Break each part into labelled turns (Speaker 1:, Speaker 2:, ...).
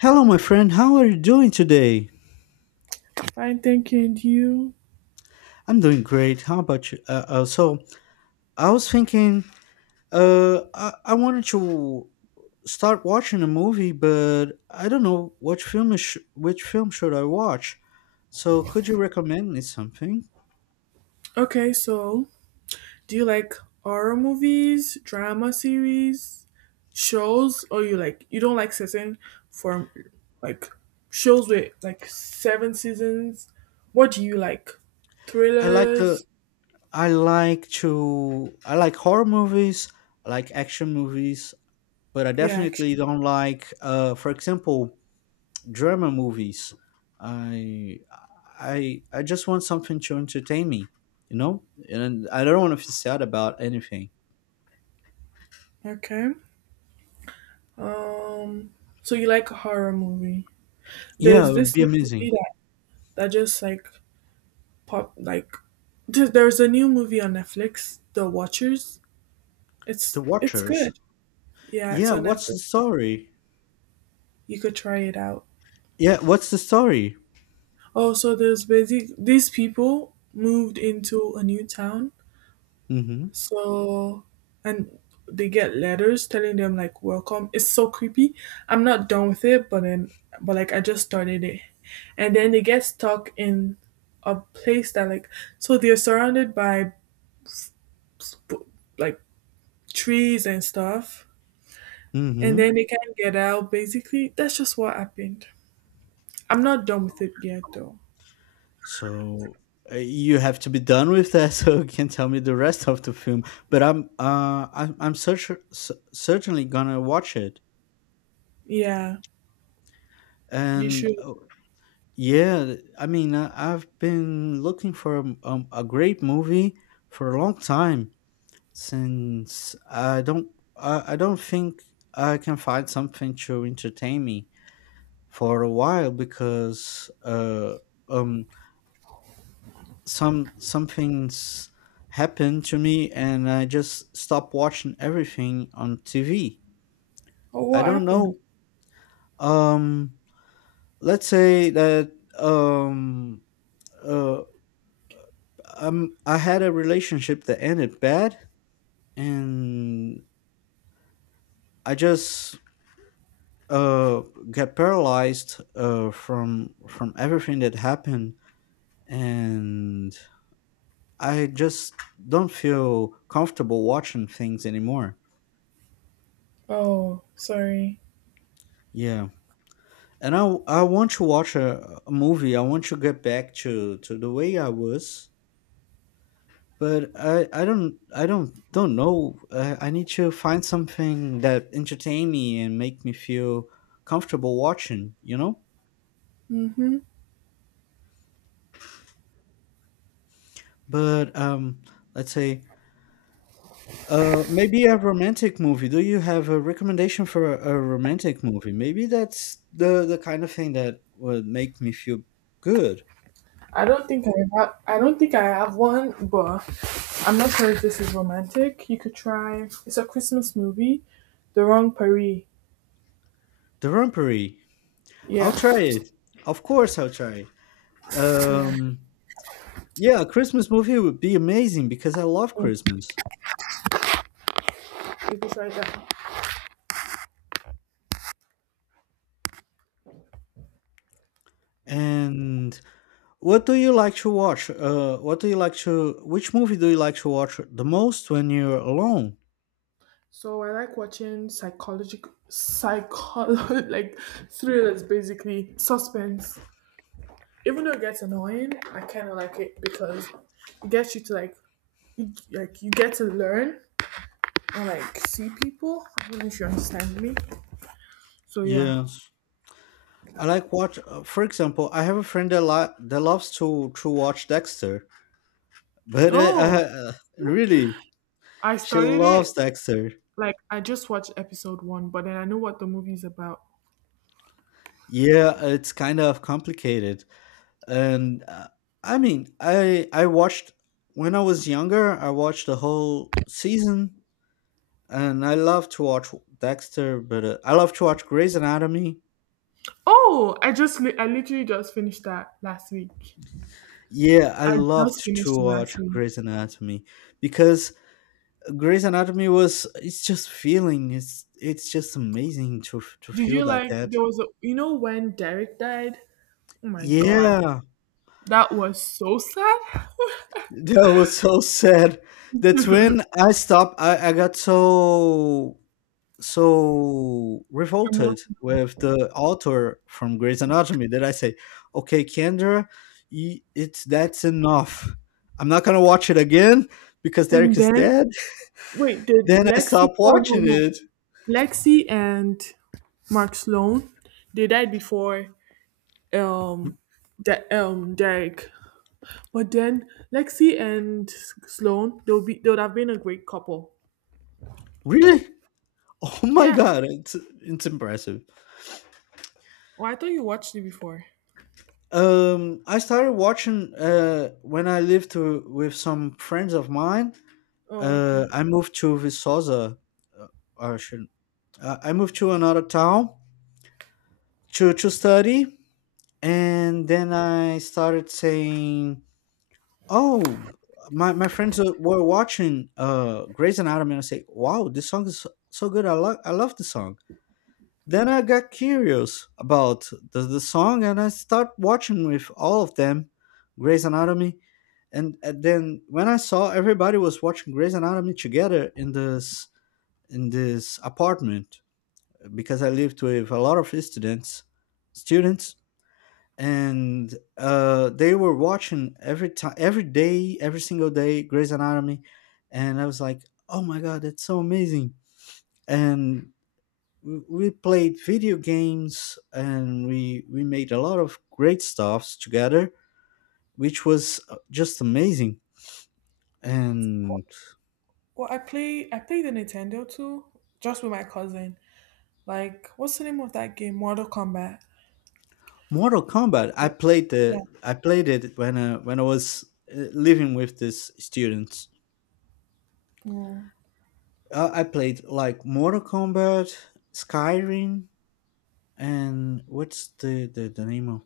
Speaker 1: Hello, my friend. How are you doing today?
Speaker 2: Fine, thank you. And you?
Speaker 1: I'm doing great. How about you? I was thinking, I wanted to start watching a movie, but I don't know which film should I watch. So, could you recommend me something?
Speaker 2: Okay, so do you like horror movies, drama series, shows, or you don't like certain form like shows with like seven seasons? What do you like?
Speaker 1: I like to
Speaker 2: Thrillers?
Speaker 1: I like horror movies. I like action movies, but I
Speaker 2: Yeah, action.
Speaker 1: definitely don't like, for example, drama movies. I I just want something to entertain me, you know? And I don't want to feel sad about anything.
Speaker 2: Okay. Um. So you like a horror movie?
Speaker 1: Yeah,
Speaker 2: There's
Speaker 1: it would
Speaker 2: this
Speaker 1: be
Speaker 2: new
Speaker 1: amazing.
Speaker 2: movie that just like pop like there's a new movie on Netflix, The Watchers.
Speaker 1: The
Speaker 2: It's
Speaker 1: Watchers.
Speaker 2: good. Yeah, it's
Speaker 1: Yeah,
Speaker 2: on
Speaker 1: what's
Speaker 2: Netflix.
Speaker 1: the story?
Speaker 2: You could try it out.
Speaker 1: Yeah, what's the story?
Speaker 2: Oh, so there's basic these people moved into a new town,
Speaker 1: Mm-hmm.
Speaker 2: so and they get letters telling them like welcome. It's so creepy. I'm not done with it, but then but like I just started it, and then they get stuck in a place that like so they're surrounded by sp- like trees and stuff, and
Speaker 1: Mm-hmm.
Speaker 2: then they can't get out. Basically, that's just what happened. I'm not done with it yet, though.
Speaker 1: So you have to be done with that, so you can tell me the rest of the film. But certainly gonna watch it.
Speaker 2: Yeah. You
Speaker 1: And
Speaker 2: should.
Speaker 1: yeah, I mean, I've been looking for a great movie for a long time, since I don't think I can find something to entertain me for a while, because um some things happened to me and I just stopped watching everything on TV.
Speaker 2: Oh,
Speaker 1: I
Speaker 2: what
Speaker 1: don't
Speaker 2: happened?
Speaker 1: know. Um, let's say that um uh I had a relationship that ended bad, and I just uh got paralyzed from everything that happened, and I just don't feel comfortable watching things anymore.
Speaker 2: Oh, sorry.
Speaker 1: Yeah. And I want to watch a movie. I want to get back to the way I was, but I don't know. I need to find something that entertain me and make me feel comfortable watching, you know.
Speaker 2: Mhm.
Speaker 1: But let's say maybe a romantic movie. Do you have a recommendation for a romantic movie? Maybe that's the kind of thing that would make me feel good.
Speaker 2: I don't think I have. I don't think I have one, but I'm not sure if this is romantic. You could try. It's a Christmas movie, The Wrong Paris.
Speaker 1: The Rumpery. I'll
Speaker 2: Yeah,
Speaker 1: try it. Of course, I'll try it.
Speaker 2: yeah.
Speaker 1: Um, yeah, a Christmas movie would be amazing because I love
Speaker 2: Mm,
Speaker 1: Christmas.
Speaker 2: you could try that.
Speaker 1: And what do you like to watch? What do you like to? Which movie do you like to watch the most when you're alone?
Speaker 2: So I like watching psychological, psycho, like thrillers, basically suspense. Even though it gets annoying, I kind of like it because it gets you to like you get to learn or like see people. I don't know if you understand me. So yeah.
Speaker 1: Yes, I like watch. For example, I have a friend that loves to watch Dexter, but
Speaker 2: Oh,
Speaker 1: really,
Speaker 2: I
Speaker 1: she
Speaker 2: started
Speaker 1: loves
Speaker 2: it
Speaker 1: Dexter.
Speaker 2: like I just watched episode one, but then I know what the movie's about.
Speaker 1: Yeah, it's kind of complicated, and I mean, I watched when I was younger. I watched the whole season and I love to watch Dexter, but I love to watch Grey's Anatomy.
Speaker 2: Oh, I literally just finished that last week.
Speaker 1: Yeah, I
Speaker 2: I just
Speaker 1: loved to
Speaker 2: finished it last
Speaker 1: watch
Speaker 2: week.
Speaker 1: Grey's Anatomy because Grey's Anatomy was it's just amazing to
Speaker 2: Did
Speaker 1: feel
Speaker 2: you
Speaker 1: like
Speaker 2: like
Speaker 1: that.
Speaker 2: there was a you know when Derek died? Oh my god,
Speaker 1: Yeah,
Speaker 2: that was so sad.
Speaker 1: that was so sad. That's when I stopped. I got so revolted
Speaker 2: Emotional.
Speaker 1: with the author from Grey's Anatomy that I say, okay, Kendra, it's that's enough. I'm not gonna watch it again because
Speaker 2: And
Speaker 1: Derek is
Speaker 2: then
Speaker 1: dead.
Speaker 2: wait, did
Speaker 1: Then I
Speaker 2: Lexi?
Speaker 1: stopped
Speaker 2: Oh no,
Speaker 1: watching
Speaker 2: no,
Speaker 1: it.
Speaker 2: Lexi and Mark Sloan, they died before um, Derek. But then Lexi and Sloan, they will be they would have been a great couple.
Speaker 1: Really? Oh my
Speaker 2: Yeah.
Speaker 1: god, it's impressive.
Speaker 2: Well, I thought you watched it before.
Speaker 1: I started watching when with some friends of mine.
Speaker 2: Oh, okay.
Speaker 1: I moved to Viçosa, uh, or I shouldn't. I moved to another town to study, and then I started saying, "Oh, my friends were watching Grey's Anatomy," and I say, "Wow, this song is so good. I love the song." Then I got curious about the song, and I start watching with all of them, Grey's Anatomy, and then when I saw everybody was watching Grey's Anatomy together in this apartment, because I lived with a lot of students, students and they were watching every time, every day, every single day, Grey's Anatomy, and I was like, "Oh my god, that's so amazing!" And we played video games, and we made a lot of great stuffs together, which was just amazing. And
Speaker 2: Well, I play the Nintendo too, just with my cousin. Like, what's the name of that game? Mortal Kombat.
Speaker 1: Mortal Kombat,
Speaker 2: Yeah, yeah.
Speaker 1: I played it when I was living with these students.
Speaker 2: Well,
Speaker 1: I played like Mortal Kombat, Skyrim, and what's the name of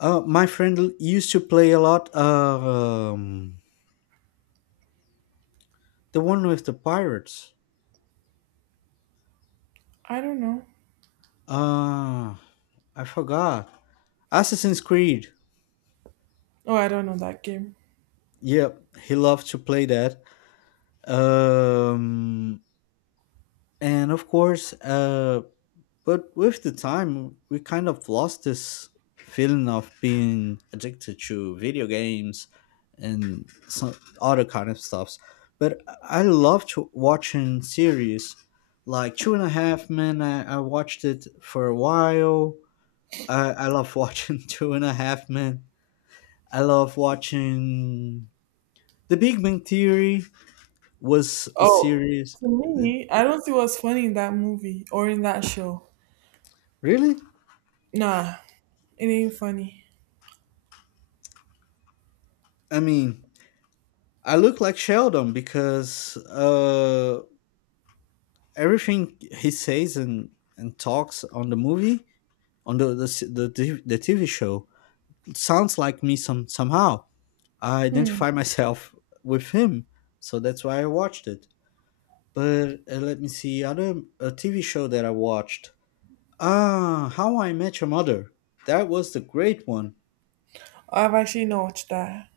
Speaker 1: used to play a lot the one with the pirates.
Speaker 2: I don't know.
Speaker 1: Ah, I forgot. Assassin's Creed,
Speaker 2: Oh, I don't know that game.
Speaker 1: yep, he loved to play that. Um and of course But with the time, we kind of lost this feeling of being addicted to video games and some other kind of stuffs. But I love to watching series like Two and a Half Men. I watched it for a while. I love watching Two and a Half Men. I love watching The Big Bang Theory was a
Speaker 2: Oh,
Speaker 1: series.
Speaker 2: to me, I don't see what's funny in that movie or in that show.
Speaker 1: Really?
Speaker 2: Nah, it ain't funny.
Speaker 1: I mean, I look like Sheldon because everything he says and talks on the movie on the TV show, it sounds like me some somehow. I identify myself with him, so that's why I watched it. But let me see other a TV show that I watched. Ah, How I Met Your Mother. That was the great one.
Speaker 2: I've actually not watched that.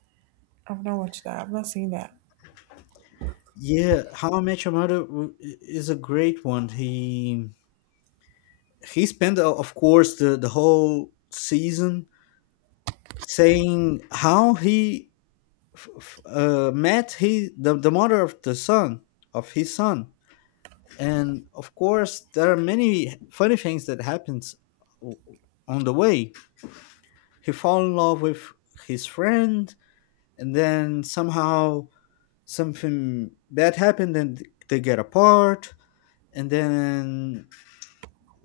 Speaker 2: I've not watched that. I've not seen that
Speaker 1: Yeah, How I Met Your Mother is a great one. He spent, of course, the whole season saying how he f- met he the mother of the son of his son, and of course there are many funny things that happens o- on the way he fall in love with his friend, and then somehow something bad happened and they get apart, and then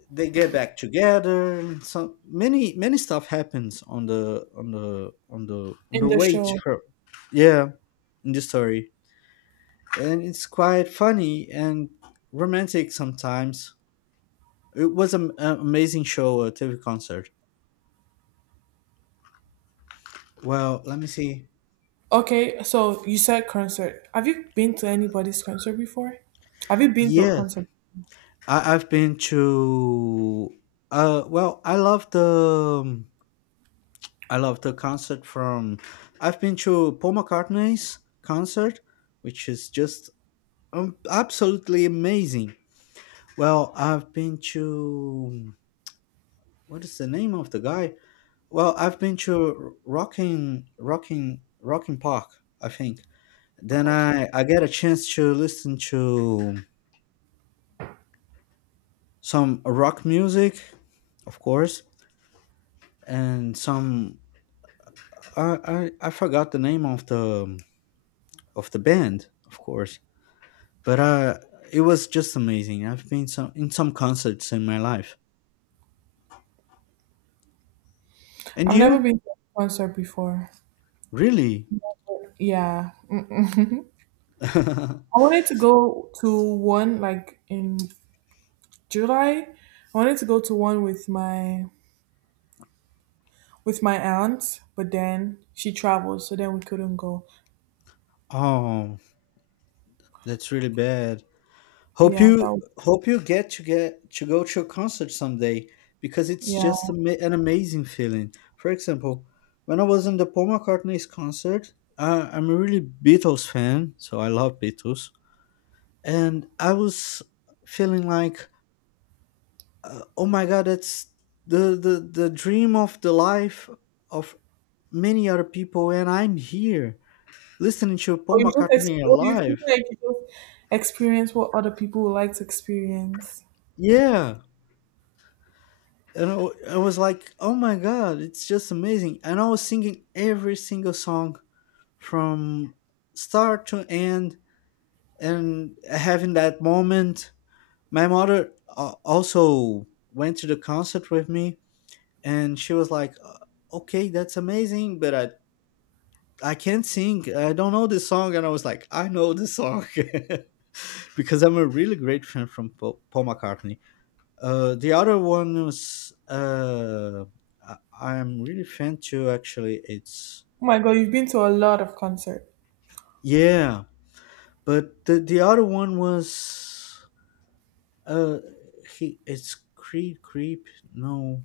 Speaker 1: they get back together, and so many many stuff happens on the
Speaker 2: in the
Speaker 1: way to
Speaker 2: show.
Speaker 1: her. Yeah, in the story, and it's quite funny and romantic sometimes. It was an amazing show, a TV concert. Well, let me see.
Speaker 2: Okay, so you said concert. Have you been to anybody's concert before? Have you been to a
Speaker 1: Yeah,
Speaker 2: concert?
Speaker 1: I've been to. Well, I love the concert from. I've been to Paul McCartney's concert, which is just absolutely amazing. Well, I've been to what is the name of the guy. Well, I've been to Rocking Park, I think. Then I get a chance to listen to some rock music, of course, and some I forgot the name of the band, of course. But it was just amazing. I've been some in some concerts in my life. And
Speaker 2: I've never
Speaker 1: you?
Speaker 2: been to a concert before.
Speaker 1: Really?
Speaker 2: Yeah. Mm-mm. I wanted to go to one like in July. I wanted to go to one with my aunt, but then she traveled, so then we couldn't go.
Speaker 1: Oh, that's really bad.
Speaker 2: Yeah, that was
Speaker 1: Hope you get to go to a concert someday, because it's
Speaker 2: yeah.
Speaker 1: just an amazing feeling. For example, when I was in the Paul McCartney's concert, I'm a really Beatles fan, so I love Beatles, and I was feeling like, oh my god, that's the dream of the life of many other people, and I'm here listening to
Speaker 2: Or
Speaker 1: Paul McCartney
Speaker 2: or you feel
Speaker 1: alive.
Speaker 2: like you just experience what other people would like to experience.
Speaker 1: Yeah, and I was like, "Oh my god, it's just amazing!" And I was singing every single song from start to end, and having that moment. My mother also went to the concert with me, and she was like, okay, that's amazing, but I can't sing. I don't know this song." And I was like, "I know this song." Because I'm a really great fan from Paul McCartney. The other one was I'm really fan too. Actually, it's
Speaker 2: Oh my god, you've been to a lot of concerts.
Speaker 1: yeah, but the other one was uh, he it's Creed Creep. No,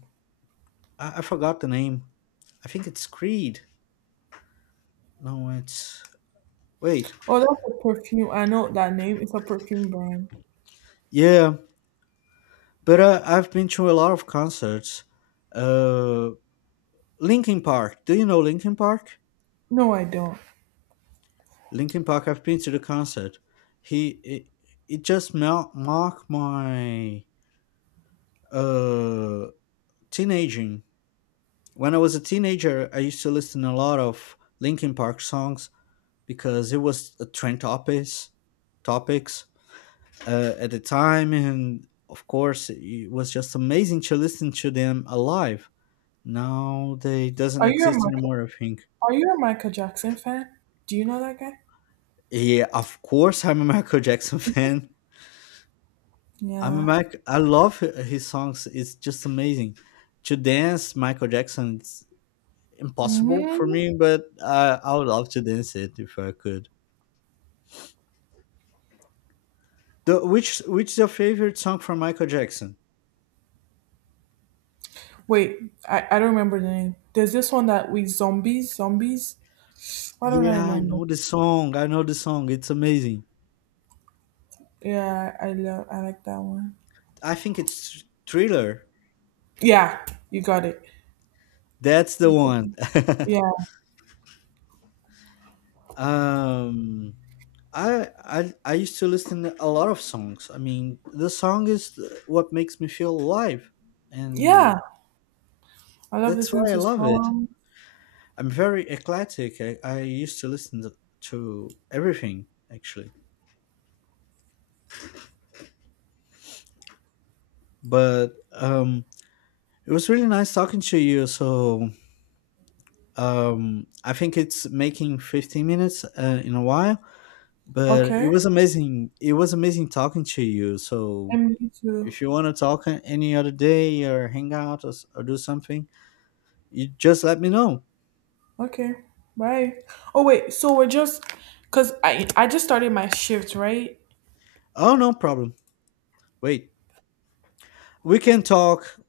Speaker 1: I forgot the name. I think it's Creed. No, it's wait,
Speaker 2: Oh, that's a perfume. I know that name. It's a perfume brand.
Speaker 1: yeah. But I've been to a lot of concerts. Uh, Linkin Park. Do you know Linkin Park?
Speaker 2: No, I don't.
Speaker 1: Linkin Park. I've been to the concert. He it, it just marked my uh teenaging. When I was a teenager, I used to listen a lot of Linkin Park songs, because it was a trend topics at the time, and of course, it was just amazing to listen to them alive. Now they doesn't
Speaker 2: Are you a
Speaker 1: exist
Speaker 2: Michael?
Speaker 1: anymore, I think.
Speaker 2: Are you a Michael Jackson fan? Do you know that guy?
Speaker 1: Yeah, of course, I'm a Michael Jackson fan. I'm a
Speaker 2: Yeah.
Speaker 1: Mac. His songs. It's just amazing. To dance Michael Jackson, it's impossible for
Speaker 2: Hmm.
Speaker 1: me, but I would love to dance it if I could. Which is your favorite song from Michael Jackson?
Speaker 2: Wait, I don't remember the name. There's this one that we zombies zombies. Why don't I
Speaker 1: Yeah, I
Speaker 2: remember?
Speaker 1: know the song. I know the song. It's amazing.
Speaker 2: Yeah, I love I like that one.
Speaker 1: I think it's Thriller.
Speaker 2: Yeah, you got it.
Speaker 1: That's the
Speaker 2: You got it.
Speaker 1: one.
Speaker 2: Yeah,
Speaker 1: um, I used to listen a lot of songs. I mean, the song is what makes me feel alive, and
Speaker 2: yeah. I love
Speaker 1: that's
Speaker 2: listening
Speaker 1: why I
Speaker 2: to
Speaker 1: love it.
Speaker 2: someone.
Speaker 1: I'm very eclectic. I used to listen to everything actually. But it was really nice talking to you. So I think it's making 15 minutes in a while, but it
Speaker 2: Okay.
Speaker 1: was amazing. It was amazing talking to you. So
Speaker 2: And me too.
Speaker 1: if you want to talk any other day or hang out, or or do something, you just let me know.
Speaker 2: Okay. Bye. Oh wait, so we're just because I just started my shift, right?
Speaker 1: Oh, no problem. Wait. We can talk